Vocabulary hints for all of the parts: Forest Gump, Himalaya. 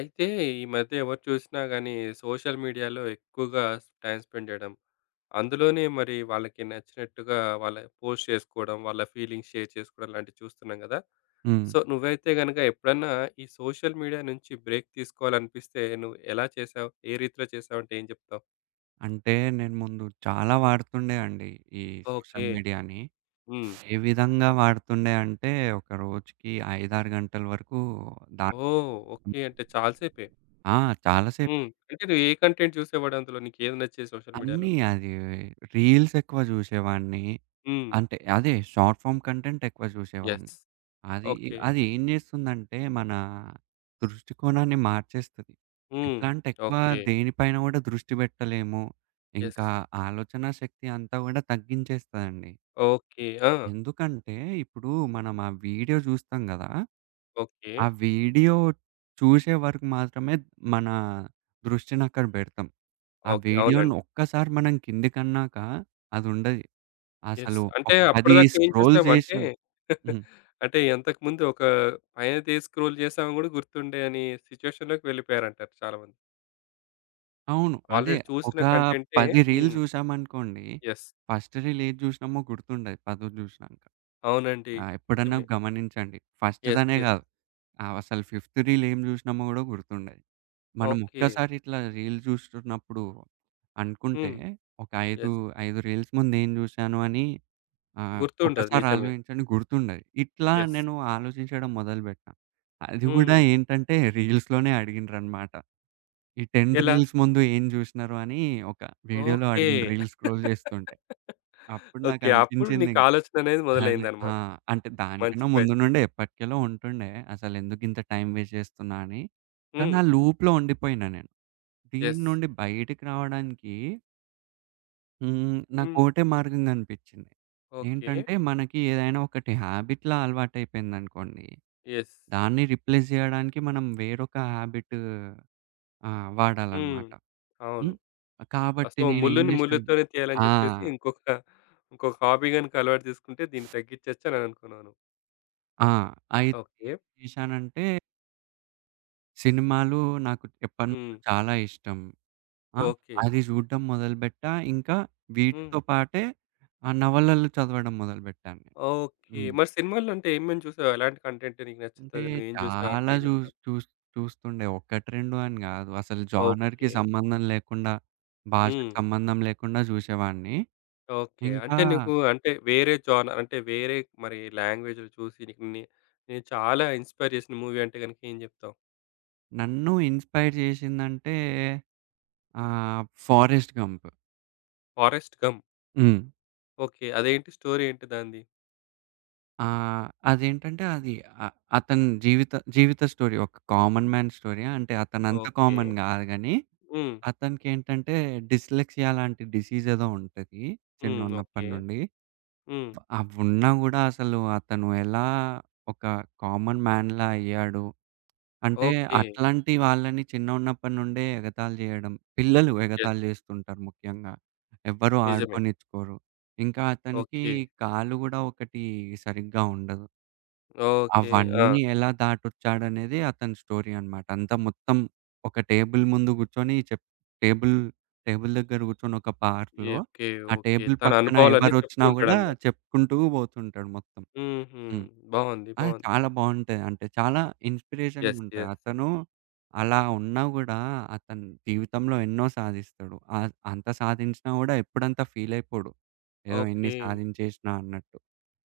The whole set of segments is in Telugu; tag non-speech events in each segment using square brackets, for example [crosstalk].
అయితే ఈ మధ్య ఎవరు చూసినా గానీ సోషల్ మీడియాలో ఎక్కువగా టైం స్పెండ్ చేయడం. అందులోనే మరి వాళ్ళకి నచ్చినట్టుగా వాళ్ళ పోస్ట్ చేసుకోవడం, వాళ్ళ ఫీలింగ్స్ షేర్ చేసుకోవడం లాంటివి చూస్తున్నాం గదా! హ్మ్. సో, నువ్వైతే గనుక ఎప్పుడన్నా ఈ సోషల్ మీడియా నుంచి బ్రేక్ తీసుకోవాలనిపిస్తే నువ్వు ఎలా చేశావు? ఏ రీతిలో చేశావంటే ఏం చెప్తావు? అంటే నేను ముందు చాలా వాడుతుండే అండి ఈ సోషల్ ఓకే. మీడియాని. హ్మ్. ఏ విధంగా వాడుతుండే అంటే ఒక రోజుకి 5, 6 గంటల వరకు దాన్ ఓహ్! ఓకే. అంటే చాలా సేపే. ఆ! చాలాసేపు హ్మ్. అంటే నువ్వు ఏ కంటెంట్ చూసేవాడు అందులో? నీకేది నచ్చేది సోషల్ మీడియాలో? అన్నీ అది రీల్స్ ఎక్కువ చూసేవాడిని. హ్మ్. అంటే అదే షార్ట్ ఫార్మ్ కంటెంట్ ఎక్కువ యెస్. చూసేవాడిని. అది ఓకే. అది ఏం చేస్తుందంటే మన దృష్టికోణాన్ని మార్చేస్తది. హ్మ్. ఎట్లా అంటే ఎక్కువ ఓకే. దేనిపైన కూడా దృష్టి పెట్టలేము. యెస్. ఇంకా ఆలోచనా శక్తి అంతా కూడా తగ్గించేస్తదండి. ఓకే. ఆ! ఎందుకంటే, ఇప్పుడు మనం ఆ వీడియో జూస్తాం గదా! ఓకే. ఆ వీడియో చూసే వరకు మాత్రమే మన దృష్టినక్కడ బెడతాం. ఆ ఓకే. వీడియోని అవునండి. ఒక్కసారి మనం కిందికన్నాక అదుండది. యెస్. అసలు అంటే ఒక 10 అప్పటిదాకా ఏం చూసాం స్క్రోల్ [laughs] అంటే జేసినాం. హ్మ్. అంటే అంతకుముందు ఒక పైనదే స్క్రోల్ చేసామని గూడా గుర్తుండని సిట్యుయేషన్‌లోకి వెళ్ళిపోయారంటారు చాలామంది. అవును. అదే ఆల్రెడీ ఒక చూసిన కంటెంటే. 10 రీల్స్ హ్మ్. జూసామనుకోండి, యెస్. ఫస్ట్ రీల్ ఏది జూసినామో గుర్తుండదు పదో జూసినాంక. అవునండి. ఎప్పుడన్నా నిజమే. గమనించండి. యెస్. ఫస్ట్‌దనే యెస్. గాదు. అసలు ఫిఫ్త్ రీల్ ఏం జూసినామో గూడా గుర్తుండదు. మనం ఓకే. ఒక్కసారి ఇట్లా రీల్ జూస్తున్నప్పుడు అనుకుంటే, హ్మ్. ఒక 5, యెస్. 5 రీల్స్ ముందు ఏం జూశాను అని గుర్తుండదు. ఒకసారి నిజమే. ఆలోచించండి, గుర్తుండదు. ఇట్లా యెస్. నేను ఆలోచించడం మొదలుబెట్టినా. అది గూడా హ్మ్. ఏంటంటే రీల్స్‌లోనే అడిగిండ్రనమాట. ఈ 10 ఎలా? రీల్స్ ముందు ఏం జూసినారు అని ఒక వీడియోలో ఓకే. అడిగిండ్రు రీల్స్ స్క్రోల్ జేస్తుంటే. అప్పుడు నాకు ఓకే. అప్పుడు నీకు అనిపించిందింక ఆలోచననేది అదే. మొదలైందన్నమాట. అంటే మంచి దానికన్నా ముందు ప్రయత్నం. నుండే ఎప్పటికెలో ఉంటుండే. అసలెందుకింత టైం వేస్ట్ చేస్తున్నా అని. కానీ హ్మ్. ఆ లూప్‌లో ఉండిపోయినా నేను. దీని యెస్. నుండి బయటికి రావడానికి హ్మ్. నాకోటే మార్గం కనిపించింది. ఓకే. ఏంటంటే మనకి ఏదైనా ఒకటి హ్యాబిట్‌లా అలవాటయిపోయిందనుకోండి. యెస్. దాన్ని రిప్లేస్ చేయడానికి మనం వేరొక హ్యాబిట్ హ్మ్. వాడాలన్నమాట. అవును. హ్మ్. కాబట్టి సో, నేనేం ముల్లుని చేశాను ముల్లుతోనే తీయాలని ఆ! చెప్పేసి ఇంకొక ఇంకొక హాబీ గనుక అలవాటు చేసుకుంటే దీన్ని తగ్గిచ్చొచ్చు అని అనుకున్నాను. ఆ! అయితే ఓకే. ఏం చేశానంటే, సినిమాలు నాకు ఎప్పటినుంచో హ్మ్. చాలా ఇష్టం. ఆ! హ్మ్. ఓకే. అది జూడడం మొదలుబెట్టా. ఇంకా హ్మ్. వీటితో పాటే ఆ నవలలు చదవడం మొదలుబెట్టాను నేను. ఓకే. హ్మ్. మరి సినిమాల్లో అంటే ఏమేమి చూసావు? ఎలాంటి కంటెంట్ నీకు అంటే నచ్చుతది? నువ్వేం చూసావు అంటే చాలా ఏం జూస్ చెప్తావు? చూస్ చూస్తుండే. 1, 2 అని గాదు. అసలు జానర్‌కి ఓకే. సంబంధం లేకుండా, భాషకు హ్మ్. సంబంధం లేకుండా జూసేవాడిని. ఓకే. ఇంకా అంటే నీకు అంటే వేరే జానర్ అంటే వేరే మరి లాంగ్వేజ్‌లో చూసి నీకు నే నేను చాలా ఇన్‌స్పైర్ చేసిన మూవీ అంటే గనుక ఏం చెప్తావు? నన్ను ఇన్‌స్పైర్ జేసిందంటే 'ఫారెస్ట్ గంప్.' 'Forrest Gump.' హ్మ్. ఓకే. అదేంటి స్టోరీ ఏంటి దానిది? ఆ! అదేంటంటే అది అ అతని జీవిత జీవిత స్టోరీ. ఒక కామన్ మ్యాన్ స్టోరీయా అంటే అతనంత ఓకే. కామన్ గాదు గానీ, హ్మ్. అతనికేంటంటే డిస్లెక్సియా లాంటి డిసీజ్ ఏదో ఉంటది హ్మ్. చిన్నగున్నప్పటి ఓకే. నుండి. హ్మ్. అవున్నా గూడా అసలు అతను ఎలా ఒక కామన్ మ్యాన్‌లా అయ్యాడు. అంటే ఓకే. అట్లాంటి వాళ్ళని చిన్నగున్నప్పటి నుండే ఎగతాళి జేయడం, పిల్లలు యెస్. ఎగతాళి జేస్తుంటారు ముఖ్యంగా. ఎవ్వరు నిజమే. ఆడుకోనిచ్చుకోరు. ఇంకా అతనికి ఓకే. కాలు గూడా ఒకటి సరిగ్గా ఉండదు. ఓకే. ఆ! అవన్నీ ఎలా దాటొచ్చాడనేది అతని స్టోరీ అన్నమాట. అంతా మొత్తం ఒక టేబుల్ ముందు కూర్చొని టేబుల్ టేబుల్ దగ్గర కూర్చొని ఒక పార్క్‌లో, ఓకే. ఆ ఓకే. టేబుల్ తన పక్కన అనుభవాలన్నీ చెప్తూ ఎవరొచ్చినా గూడా ఉంటాడన్నమాట. చెప్పుకుంటూ పోతుంటాడు మొత్తం. హుహు. హ్మ్. బావుంది. ఆ! బావుంది. చాలా బావుంటది. అంటే చాలా ఇన్‌స్పిరేషన్‌గా యెస్. ఉంటది. యెస్. అతను అలా ఉన్నా గూడా అతను జీవితంలో ఎన్నో సాధిస్తాడు. అంత సాధించినా గూడా ఎప్పుడంత ఫీల్ అయిపోడు ఏదో ఇన్ని ఓకే. సాధించేసినా అన్నట్టు.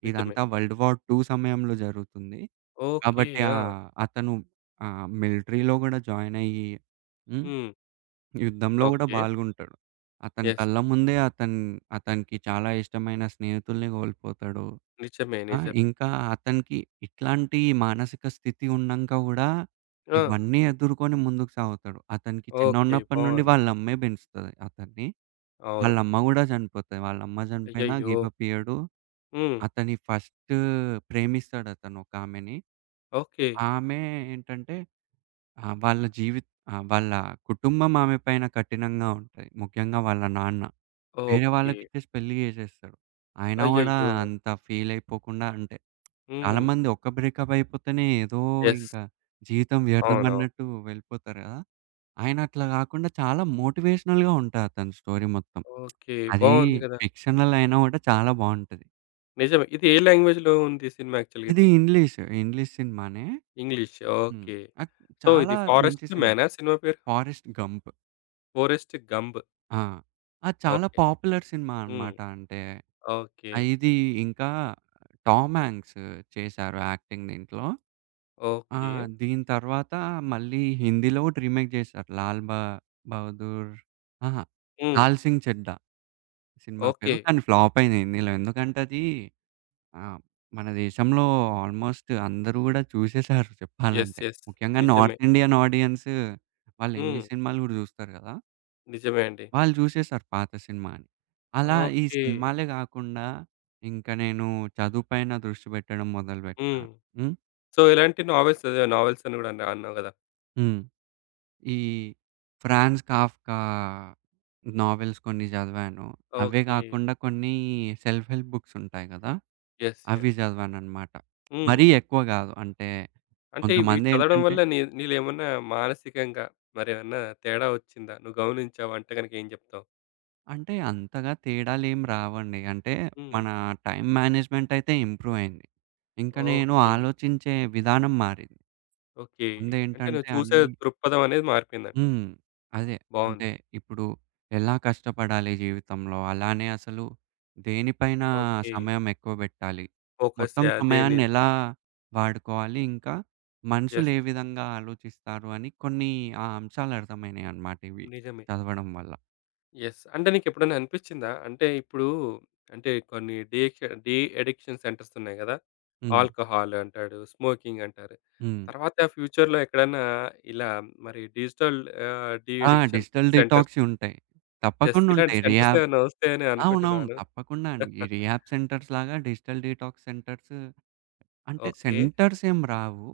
నిజమే. ఇదంతా వరల్డ్ వార్ 2 సమయంలో జరుగుతుంది. ఓకే. కాబట్టి ఆ! అతను మిలిటరీలో గూడా జాయిన్ అయ్యి హ్మ్. హ్మ్. యుద్ధంలో గూడా ఓకే. పాల్గొంటాడు. అతని యెస్. కళ్ళ ముందే అతనికి చాలా ఇష్టమైన స్నేహితుల్ని కోల్పోతాడు. నిజమే. ఆ! నిజమే. ఇంకా అతనికి ఇట్లాంటి మానసిక స్థితి ఉన్నంక గూడా ఆ! ఇవన్నీ ఎదుర్కొని ముందుకు సాగుతాడు. అతనికి ఓకే. చిన్నగున్నప్పటి నుండి బావుంది. వాళ్ళమ్మే పెంచుతది అతన్ని. అవును. వాళ్ళమ్మ గూడా చనిపోతది. వాళ్ళమ్మ చనిపోయినా అయ్యయ్యో! గివ్ అప్ ఇయ్యడు. హ్మ్. అతని ఫస్ట్ ప్రేమిస్తాడతను ఒకామెని. ఓకే. ఆమె ఏంటంటే ఆ! వాళ్ళ జీవిత్ ఆ! వాళ్ళ కుటుంబం ఆమె పైన కఠినంగా ఉంటది, ముఖ్యంగా వాళ్ళ నాన్న. వేరే ఓకే. వాళ్ళకిచ్చేసి పెళ్లి చేసేస్తాడు. ఆయన గూడా అయ్యయ్యో! అంత ఫీల్ అయిపోకుండా, అంటే హ్మ్. చాలామంది ఒక్క బ్రేకప్ అయిపోతేనే ఏదో యెస్. ఇంకా జీవితం వ్యర్థం అవునవును. అన్నట్టు వెళ్ళిపోతారు గదా! ఆయన అట్లా గాకుండా చాలా మోటివేషనల్‌గా ఉంటది అతని స్టోరీ మొత్తం. ఓకే. అది బావుంది కదా! ఫిక్షనల్ అయినా గూడా చాలా బావుంటది. నిజమే. ఇది ఏ లాంగ్వేజ్‌లో ఉంది సినిమా యాక్చువల్‌గా ఇది ఇది? ఇంగ్లీష్ సినిమానే. ఇంగ్లీష్. హ్మ్. ఓకే. అది సో, చాలా ఇది మంచి 'ఫారెస్ట్ సినిమా. మ్యానా' సినిమా పేరు? 'Forrest Gump.' 'Forrest Gump'. ఆ! అది చాలా ఓకే. పాపులర్ సినిమా హ్మ్. అనమాట. అంటే ఓకే. ఇది ఇంకా టామ్ హాంక్స్ చేశారు యాక్టింగ్ దీంట్లో. ఆ! ఓకే. దీని తర్వాత మళ్ళీ హిందీలో గూడా రీమేక్ చేశారు. 'లాల్ బ బహదూర్' అహా! హ్మ్. 'లాల్ సింగ్ చెడ్డా' సినిమా పేరు. ఓకే. కానీ ఫ్లాప్ అయింది హిందీలో. ఎందుకంటే అది ఆహ్, మన దేశంలో ఆల్మోస్ట్ అందరూ గూడా చూసేసారు యెస్. చెప్పాలంటే. యెస్. ముఖ్యంగా నిజమే. నార్త్ ఇండియన్ ఆడియన్స్ వాళ్ళు హ్మ్. ఇంగ్లీష్ సినిమాలు గూడా చూస్తారు గదా! నిజమే అండి. వాళ్ళు జూసేశారు పాత సినిమా అని. అలా హ్మ్. ఈ ఓకే. సినిమాలే గాకుండా ఇంక నేను చదువు పైన దృష్టి పెట్టడం మొదలుపెట్టా. హ్మ్. హ్మ్. సో, ఇలాంటి నావెల్స్ అని గూడా అన్నావు గదా! హ్మ్. ఈ ఫ్రాన్స్ కాఫ్కా నావెల్స్ కొన్ని చదివాను. అవే ఓకే. గాకుండా కొన్ని సెల్ఫ్ హెల్ప్ బుక్స్ ఉంటాయి గదా! యెస్. అవి యెస్. చదివాననమాట. హ్మ్. మరీ ఎక్కువ గాదు. అంటే అంటే ఇవి చదవడం కొంతమందేంటంటే వల్ల నీలేమన్నా మానసికంగా మరేమన్నా తేడా వచ్చిందా? నువ్వు గమనించావంటే గనక ఏం జెప్తావు? అంటే అంతగా తేడాలేం రావండి. అంటే హ్మ్. మన టైమ్ మేనేజ్‌మెంట్ అయితే ఇంప్రూవ్ అయింది. ఇంక నేను ఓకే. ఆలోచించే విధానం మారింది. ఓకే. అంటే ముందేంటంటే నువ్వు చూసే అన్నీ దృక్పథం అనేది మారిపోయిందంటావు. హ్మ్. అదే. అంటే బావుంది. ఇప్పుడు ఎలా కష్టపడాలి జీవితంలో, అలానే అసలు దేనిపైన ఓకే. సమయం ఎక్కువ పెట్టాలి, ఫోకస్ మొత్తం అదే ని. సమయాన్ని ఎలా వాడుకోవాలి, ఇంకా మనుషులు యెస్. ఏ విధంగా ఆలోచిస్తారు అని కొన్ని ఆ అంశాలు అర్థమైనాయన్నమాట ఇవి నిజమే. చదవడం వల్ల. యెస్. అంటే నీకెప్పుడైనా అనిపిచ్చిందా? అంటే ఇప్పుడు అంటే కొన్ని డీక్ష డీ అడిక్షన్ సెంటర్స్ ఉన్నాయి గదా! హ్మ్. ఆల్కహాల్ అంటాడు, స్మోకింగ్ అంటారు. హ్మ్. తర్వాత ఫ్యూచర్‌లో ఎక్కడన్నా ఇలా మరి డిజిటల్ డీ ఆ! Addiction digital centres. డిటాక్స్ ఉంటాయి, యెస్. తప్పకుండా ఇలాంటి ఉంటాయి. సెంటర్స్ ఏమైనా వస్తాయని అవునవును, అనుకుంటున్నాను. తప్పకుండా అండి. ఈ [laughs] రీహాబ్ సెంటర్స్‌లాగా డిజిటల్ డిటాక్స్ సెంటర్స్ అంటే ఓకే. సెంటర్స్ ఏం రావు.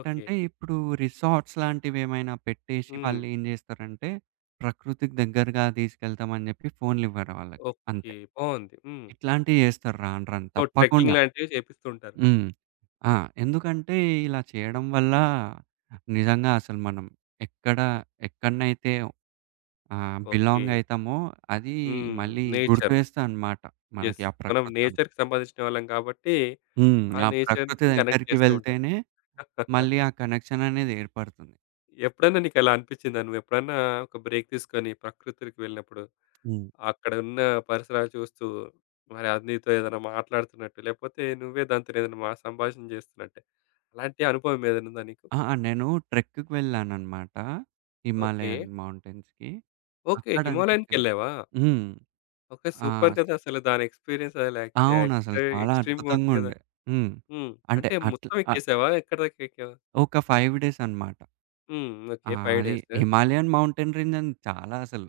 ఓకే. ఇప్పుడు రిసార్ట్స్ లాంటివేమైనా పెట్టేసి హ్మ్. వాళ్ళేం జేస్తారంటే, ప్రకృతికి దగ్గరగా తీసుకెళ్తామని జెప్పి ఫోన్‌లివ్వరు వాళ్ళకి. అంతే. ఓకే. బావుంది. హ్మ్. ఇట్లాంటియి జేస్తారు రాను రాను సో, ట్రెక్కింగ్ తప్పకుండా. లాంటివి చేపిస్తూ ఉంటారు. హ్మ్. ఆ! ఎందుకంటే, ఇలా చేయడం వల్ల నిజంగా అసలు మనం ఎక్కడ ఎక్కడనైతే ఓకే. బిలాంగ్ అయితామో అది హ్మ్. మళ్ళీ గుర్తు నేచర్. చేస్తదనమాట మనకి, యెస్. ఆ మనం ప్రకృతంతా. నేచర్‌కి సంబంధించిన వాళ్ళం కాబట్టి, ఆ ఆ ప్రకృతి నేచర్‌కి కనెక్ట్ దగ్గరికి చేస్తూ ఉంటారు. వెళ్తేనే [laughs] మళ్ళీ ఆ కనెక్షన్ అనేది ఏర్పడుతుంది. ఎప్పుడైనా నీకలా అనిపిచ్చిందా? నువ్వెప్పుడన్నా ఒక బ్రేక్ తీసుకొని ప్రకృతికి వెళ్ళినప్పుడు, హ్మ్. అక్కడ ఉన్న పరిసరాలు చూస్తూ, మరి అది నీతో ఏదైనా మాట్లాడుతున్నట్టు, లేకపోతే నువ్వే దానితోని ఏదైనా సంభాషణ చేస్తున్నట్టే, అలాంటి అనుభవం ఏదైనా ఉందా నీకు? ఆ! నేను ట్రెక్‌కి వెళ్ళానన్నమాట, ఓకే. హిమాలయన్ మౌంటైన్స్‌కి. ఓకే. అక్కడ అనిపించింది. హిమాలయానికెళ్ళావా? హ్మ్. ఓకే. ఆ! సూపర్ స్ కదా! అసలు దాని ఎక్స్‌పీరియన్స్ అసలు అవునసలు చాలా ఎక్స్‌ట్రీమ్‌గా ఉంటుంది కదా! అద్భుతంగుండే. హ్మ్. హ్మ్. అంటే అంటే అట్లా మొత్తం ఎక్కేసావా? ఎక్కడి దాకా ఎక్కావు? ఒక 5 డేస్ అన్నమాట. హ్మ్. ఆ! ఓకే. 5 అది డేస్. హిమాలయన్ మౌంటైన్ రేంజ్ అని చాలా అసలు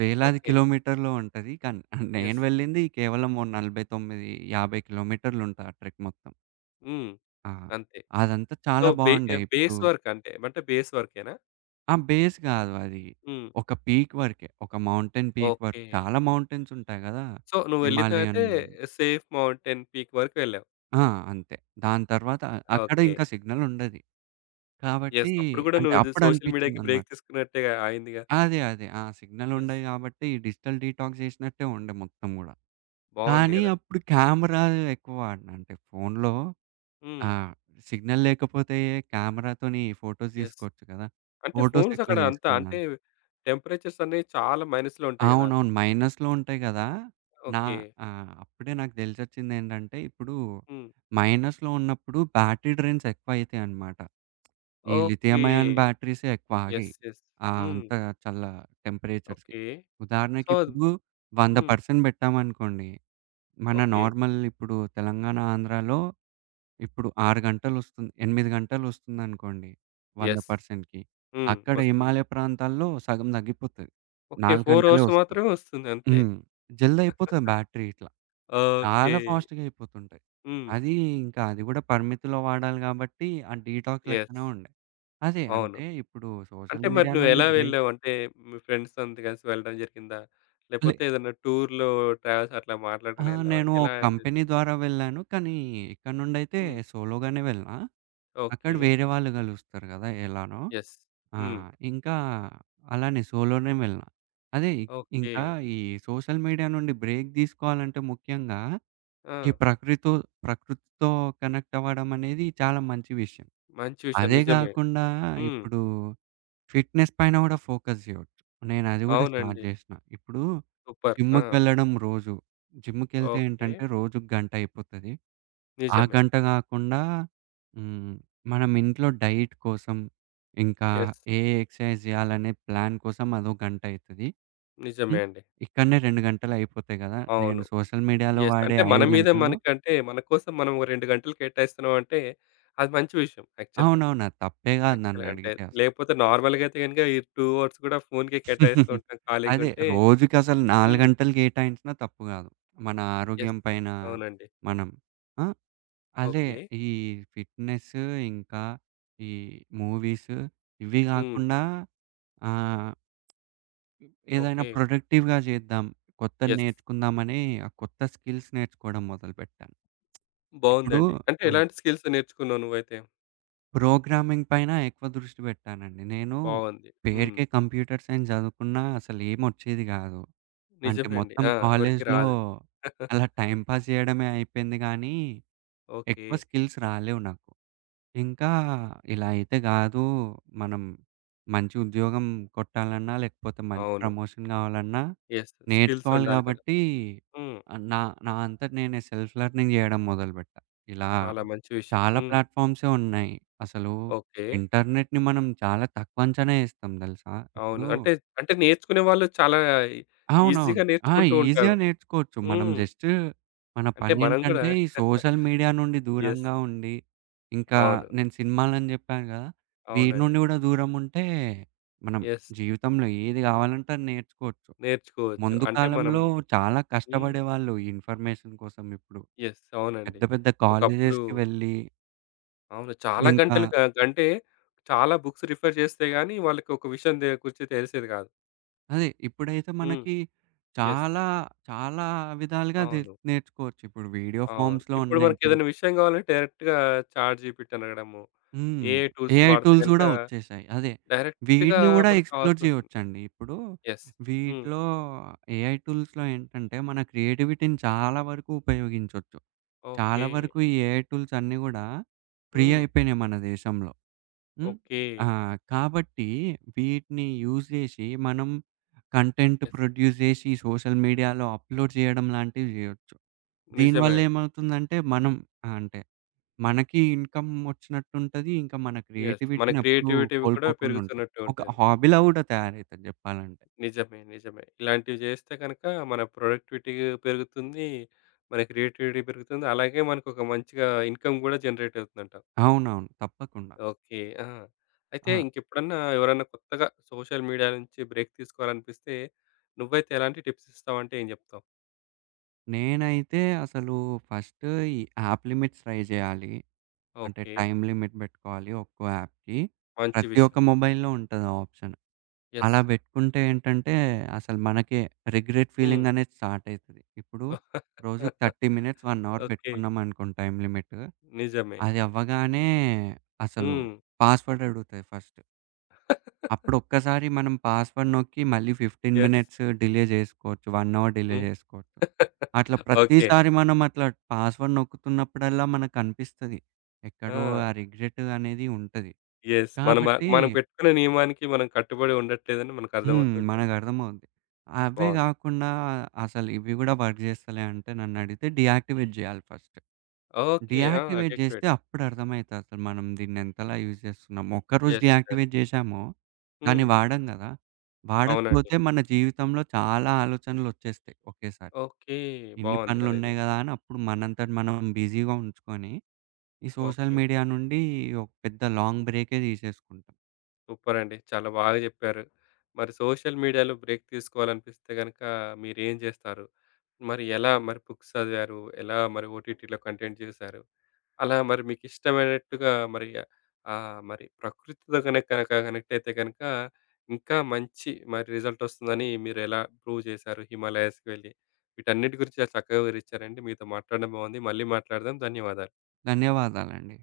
వేలాది ఓకే. కిలోమీటర్‌లో ఉంటది. కానీ నేను యెస్. వెళ్ళింది కేవలం ఓ 49, 50 కిలోమీటర్‌లుంటది ఆ ట్రెక్ మొత్తం. హ్మ్. ఆ! అంతే. అదంతా సో, చాలా బావుండే. ఇప్పుడు బేస్ వర్క్ అంటే. అంటే బేస్ వర్కేనా? ఆ! బేస్ గాదు అది. హ్మ్. ఒక పీక్ వరకే, ఒక మౌంటైన్ పీక్ ఓకే. వరకు. చాలా మౌంటైన్స్ ఉంటాయి గదా! సో, నువ్వెళ్ళిందయితే హిమాలయన్ సేఫ్ మౌంటైన్ పీక్ వరకు వెళ్ళావు. ఆ! అంతే. దాని తర్వాత అక్కడ ఓకే. ఇంకా సిగ్నల్ ఉండది. కాబట్టి యెస్. అప్పుడు గూడా అంటే నువ్వు ఇది సోషల్ మీడియాకి అప్పుడనిపిచ్చిందనమాట. బ్రేక్ తీసుకున్నట్టేగా అయిందిగా. అదే. అదే. Signal yes. ఉండయి కాబట్టి డిజిటల్ డీటాక్స్ జేసినట్టే ఉండే మొత్తం గూడా. బావుంది కానీ గదా! అప్పుడు కెమెరా ఎక్కువ వాడినా, అంటే ఫోనులో. ఆ! హ్మ్. సిగ్నల్ లేకపోతే కెమెరాతోని ఫోటోస్ యెస్. తీసుకోవచ్చు కదా! అంటే ఫోటోస్ ఫోన్స్ ఎక్కువ అక్కడ అంతా అంటే తీసుకున్నాను. టెంపరేచర్స్ అనేవి చాలా మైనస్‌లో ఉంటాయి గదా! అవునవును, మైనస్‌లో ఉంటాయి గదా! నా ఓకే. ఆ! అప్పుడే నాకు తెలిసొచ్చిందేంటంటే, ఇప్పుడు హ్మ్. మైనస్‌లో ఉన్నప్పుడు బ్యాటరీ డ్రైన్స్ ఎక్కువయితాయన్నమాట. ఈ లిథియం ఓకే. అయాన్ బ్యాటరీసే ఎక్కువ ఆగాయి. యెస్. యెస్. హ్మ్. అంత చల్ల టెంపరేచర్స్‌కి. ఓకే. ఉదాహరణకి సో. ఇప్పుడు హ్మ్. 100% పెట్టామనుకోండి, మన ఓకే. నార్మల్ ఇప్పుడు తెలంగాణ, ఆంధ్రాలో ఇప్పుడు 6 గంటలొస్తుంది, 8 గంటలొస్తుందనుకోండి యెస్. 100%కి. హ్మ్. అక్కడ వస్తుంది. హిమాలయ ప్రాంతాల్లో సగం తగ్గిపోతది. ఓకే. 4 4 గంటలే అవర్స్ వస్తది. మాత్రమే వస్తుంది అంతే. హ్మ్. జల్దయిపోతది బ్యాటరీ ఇట్లా, ఓకే. చాలా ఫాస్ట్‌గా అయిపోతుంటాయి. హ్మ్. అది ఇంకా అది గూడా పరిమితిలో వాడాలి గాబట్టి, ఆ డీటాక్స్ యెస్. లెక్కనే ఉండే. అదే, అవును. అంటే ఇప్పుడు సోషల్ అంటే మరి మీడియా నుండి నువ్వెలా బ్రేక్. వెళ్ళావు? అంటే మీ ఫ్రెండ్స్ అంతా కలిసి వెళ్ళడం జరిగిందా? లే లేకపోతే ఏదైనా టూర్‌లో ట్రావెల్స్ అట్లా ఆ! మాట్లాడుకుని వెళ్ళావా? నేను ఎలా ఒక ఉండేది? కంపెనీ ద్వారా వెళ్ళాను. కానీ ఇక్కడ నుండైతే హ్మ్. సోలోగానే వెళ్ళినా. అక్కడ ఓకే. వేరే వాళ్ళు గలుస్తారు గదా! ఎలానో. యెస్. ఆ! హ్మ్. ఇంకా అలానే సోలోనే వెళ్ళినా. అదే, ఓకే. ఇంకా ఈ సోషల్ మీడియా నుండి బ్రేక్ దీసుకోవాలంటే ముఖ్యంగా ఆ! ఈ ప్రకృతితో కనెక్ట్ అవ్వడమనేది చాలా మంచి విషయం. మంచి విషయం. అదే నిజమే. గాకుండా హ్మ్. ఇప్పుడు ఫిట్‌నెస్ పైన గూడా ఫోకస్ జేయొచ్చు. నేనది గూడా స్టార్ట్ అవునండి. జేసినా. ఇప్పుడు సూపర్. ఆ! జిమ్‌కి వెళ్ళడం రోజు. జిమ్‌కెళ్తే ఓకే. ఏంటంటే రోజుకి గంట అయిపోతది. ఆ నిజమే. గంట గాకుండా హ్మ్. మనం ఇంట్లో డైట్ కోసం, ఇంకా యెస్. ఏ ఎక్సర్‌సైజ్ జేయాలనే ప్లాన్ కోసం అదో గంట అయితది. నిజమే హ్మ్. అండి. ఇక్కడనే 2 గంటలు అయిపోతాయి గదా! నేను అవును. సోషల్ మీడియాలో యెస్. వాడే అంటే మన 5 మీద గంటల్లో. మనకంటే మన కోసం మనం ఓ 2 గంటలు కేటాయిస్తున్నాం అంటే అది మంచి విషయం యాక్చువల్‌గా. అవునవును, అది తప్పే గాదు యాక్చువల్‌గా అంటే నన్నడిగితే అసలు. లేకపోతే నార్మల్‌గా అయితే గనుక ఈ 2 అవర్స్ కూడా ఫోన్‌కే కేటాయిస్తూ [laughs] ఉంటాం ఖాళీగా అదే ఉంటే. రోజుకసలు 4 హ్మ్. గంటలు కేటాయించినా తప్పు గాదు మన ఆరోగ్యం యెస్. పైన. అవునండి. మనం ఆ! అదే, ఓకే. ఈ ఫిట్‌నెస్, ఇంకా ఈ మూవీస్, ఇవి హ్మ్. గాకుండా ఆహ్, ఏదైనా ఓకే. ప్రొడక్టివ్‌గా చేద్దాం, కొత్తది యెస్. నేర్చుకుందామని ఆ కొత్త స్కిల్స్ నేర్చుకోవడం మొదలుపెట్టాను. ఇప్పుడు బావుందండి. అంటే ఆ! ఎలాంటి స్కిల్స్ నేర్చుకున్నావు నువ్వైతే? ప్రోగ్రామింగ్ పైన ఎక్కువ దృష్టి పెట్టానండి. నేను బావుంది. హ్మ్. పేరుకే కంప్యూటర్ సైన్స్ చదువుకున్నా అసలేమొచ్చేది గాదు. అంటే నిజమే అండి. మొత్తం ఆ! ఎవరికీ కాలేజ్‌లో రాదు. [laughs] అలా టైమ్ పాస్ జేయడమే అయిపోయింది గానీ, ఓకే. ఎక్కువ స్కిల్స్ రాలేవు నాకు. ఇంకా ఇలా అయితే గాదు. మనం మంచి ఉద్యోగం కొట్టాలన్నా, లేకపోతే మంచి అవును. Promotion గావాలన్నా yes. స్కిల్స్ నేర్చుకోవాలి ఉండాలి కదా! గాబట్టి హ్మ్. నా నా అంతట నేనే సెల్ఫ్ లెర్నింగ్ జేయడం మొదలుబెట్టా. ఇలా చాలా మంచి విషయం. చాలా హ్మ్. ప్లాట్‌ఫార్మ్సే ఉన్నాయి. అసలు ఓకే. ఇంటర్నెట్‌ని మనం చాలా తక్కువ అంచనా ఏస్తాం దెలుసా? అవును. ఇప్పుడు అంటే, అంటే నేర్చుకునే వాళ్ళు చాలా అవునవును. ఈజీగా ఆ! నేర్చుకుంటూ ఈజీగా ఉంటారు. నేర్చుకోవచ్చు. మనం హ్మ్. జస్ట్, మన అంటే మనం గూడా. పనేంటంటే ఈ సోషల్ మీడియా నుండి యెస్. [laughs] దూరంగా ఉండి, ఇంకా అవును. నేను సినిమాలని జెప్పాను గదా! వీటి అవునండి. నుండి గూడా దూరం ఉంటే, మనం యెస్. జీవితంలో ఏది గావాలంటే అది నేర్చుకోవచ్చు. నేర్చుకోవచ్చు. ముందు అంటే మనం. కాలంలో చాలా హ్మ్. కష్టపడేవాళ్ళు ఈ ఇన్ఫర్మేషన్ కోసం. ఇప్పుడు యెస్. అవునండి. పెద్ద పెద్ద ఒకప్పుడు కాలేజెస్‌కి వెళ్ళి, అవును. చాలా ఇంకా గంటలు గ గంటే చాలా బుక్స్ రిఫర్ చేస్తే గాని వాళ్ళకొక విషయం గురించి తెలిసేది కాదు. అదే ఇప్పుడైతే హ్మ్. మనకి యెస్. చాలా, చాలా విధాలుగా అవును. నేర్చుకోవచ్చు. ఇప్పుడు వీడియో అవును. ఫార్మ్స్‌లో ఇప్పుడు ఉన్నాయి ఇప్పుడు. మనకేదైనా విషయం కావాలంటే డైరెక్ట్‌గా చాట్‌జీపీటీ అడగడము, హ్మ్. ఏఐ టూల్స్‌ని ఏఐ వాడితే టూల్స్ గనుక గూడా వచ్చేసాయి. అదే, డైరెక్ట్‌గా వీటిని గూడా మనకు ఎక్స్‌ప్లోర్ కావాల్సిందొస్తుంది. చేయొచ్చండి. ఇప్పుడు యెస్. హ్మ్. వీటిలో ఏఐ టూల్స్‌లో ఏంటంటే, మన క్రియేటివిటీని చాలా వరకు ఉపయోగించొచ్చు. చాలా ఓకే. వరకు ఈ ఏఐ టూల్స్ అన్నీ గూడా ఫ్రీ హ్మ్. అయిపోయినాయి మన దేశంలో. హ్మ్. ఓకే. ఆ! కాబట్టి వీటిని యూజ్ జేసి మనం కంటెంట్ యెస్. ప్రొడ్యూస్ జేసి సోషల్ మీడియాలో అప్‌లోడ్ జేయడం లాంటివి జేయొచ్చు. నిజమే దీనివల్ల అండి. ఏమవుతుందంటే మనం, అంటే మనకి ఇన్‌కమ్ ఒచ్చినట్టుంటది, ఇంకా మన యెస్. మన క్రియేటివిటీనెప్పుడు క్రియేటివిటీవి కూడా కోల్పోకుండుంటాం. పెరుగుతున్నట్టు ఒక ఉంటుంది. హాబీలా గూడా తయారైతది జెప్పాలంటే. నిజమే. నిజమే. ఇలాంటివి చేస్తే గనక మన ప్రొడక్టివిటీ పెరుగుతుంది. మన క్రియేటివిటీ పెరుగుతుంది. అలాగే మనకొక మంచిగా ఇన్‌కమ్ కూడా జనరేట్ అవుతుందంటావు. అవునవును, తప్పకుండా. ఓకే. ఆ! అయితే ఆ! ఇంకెప్పుడన్నా ఎవరన్నా కొత్తగా సోషల్ మీడియా నుంచి బ్రేక్ తీసుకోవాలనిపిస్తే నువ్వైతే ఎలాంటి టిప్స్ ఇస్తావంటే ఏం చెప్తావు? నేనైతే అసలు ఫస్ట్ ఈ యాప్ లిమిట్స్ ట్రై జేయాలి. అంటే ఓకే. టైమ్ లిమిట్ బెట్టుకోవాలి ఒక్కో యాప్‌కి. మంచి ప్రతి ఒక్క విషయం. మొబైల్‌లో ఉంటది ఆ ఆప్షన్. యెస్. అలా బెట్టుకుంటే ఏంటంటే అసలు మనకే రిగ్రెట్ హ్మ్. ఫీలింగ్ అనేది స్టార్ట్ అయితది. ఇప్పుడు రోజుకి [laughs] 30 మినిట్స్, 1 అవర్ ఓకే. బెట్టుకున్నామనుకోండి టైమ్ లిమిట్, నిజమే. అది అవ్వగానే అసలు హ్మ్. పాస్‌వర్డ్ అడుగుతది ఫస్ట్. అప్పుడు ఒక్కసారి మనం పాస్‌వర్డ్ నొక్కి మళ్ళీ 15 యెస్. మినిట్స్ డిలే చేసుకోవచ్చు, 1 అవర్ డిలే హ్మ్. చేసుకోవచ్చు. [laughs] అట్లా ఓకే. ప్రతిసారి మనం అట్లా పాస్‌వర్డ్ నొక్కుతున్నప్పుడల్లా మనకనిపిస్తది, ఎక్కడో ఆ! ఆ రిగ్రెట్ అనేది ఉంటది. యెస్. కాబట్టి మనం పెట్టుకున్న నియమానికి మనం కట్టుబడి ఉండట్లేదని మనకర్థమవుతూ ఉంటుంది. మనకర్థమవుద్ది. అవే బావుంది. గాకుండా అసలు ఇవి గూడా వర్క్ జేస్తలే అంటే నన్నడిగితే డీయాక్టివేట్ జేయాలి ఫస్ట్. ఓకే. ఆ! డీయాక్టివేట్ జేస్తే డెక్టివేట్. అప్పుడు అర్థమైతది అసలు మనం దీన్నెంతలా యూజ్ జేస్తున్నాం. ఒక్కరోజు యెస్. యెస్. డీయాక్టివేట్ జేశామో దాన్ని హ్మ్. వాడం గదా! అవునండి. వాడకపోతే మన జీవితంలో చాలా ఆలోచనలొచ్చేస్తాయి ఒకేసారి, ఓకే. ఇన్ని బావుంది కదా! ఇది. పనులున్నాయి గదా అని. అప్పుడు మనంతట మనం బిజీగా ఉంచుకొని ఈ సోషల్ ఓకే. మీడియా నుండి ఒక పెద్ద లాంగ్ బ్రేకే తీసేసుకుంటాం. సూపర్ అండి. చాలా బాగా చెప్పారు. మరి సోషల్ మీడియాలో బ్రేక్ తీసుకోవాలనిపిస్తే గనుక మీరేం జేస్తారు? మరి ఎలా మరి బుక్స్ చదివారు? ఎలా మరి ఓటీటీలో కంటెంట్ జూసారు? అలా మరి మీకిష్టమైనట్టుగా మరి మరి ప్రకృతితో గనక గనక కనెక్ట్ అయితే గనక ఇంకా మంచి మరి రిజల్ట్ వస్తుందని మీరెలా ప్రూవ్ చేశారు? హిమాలయాస్‌కి వెళ్ళి వీటన్నిటి గురించి చాలా చక్కగా వివరిచ్చారండి. మీతో మాట్లాడడం బాగుంది. మళ్ళీ మాట్లాడదాం. ధన్యవాదాలు. ధన్యవాదాలండి.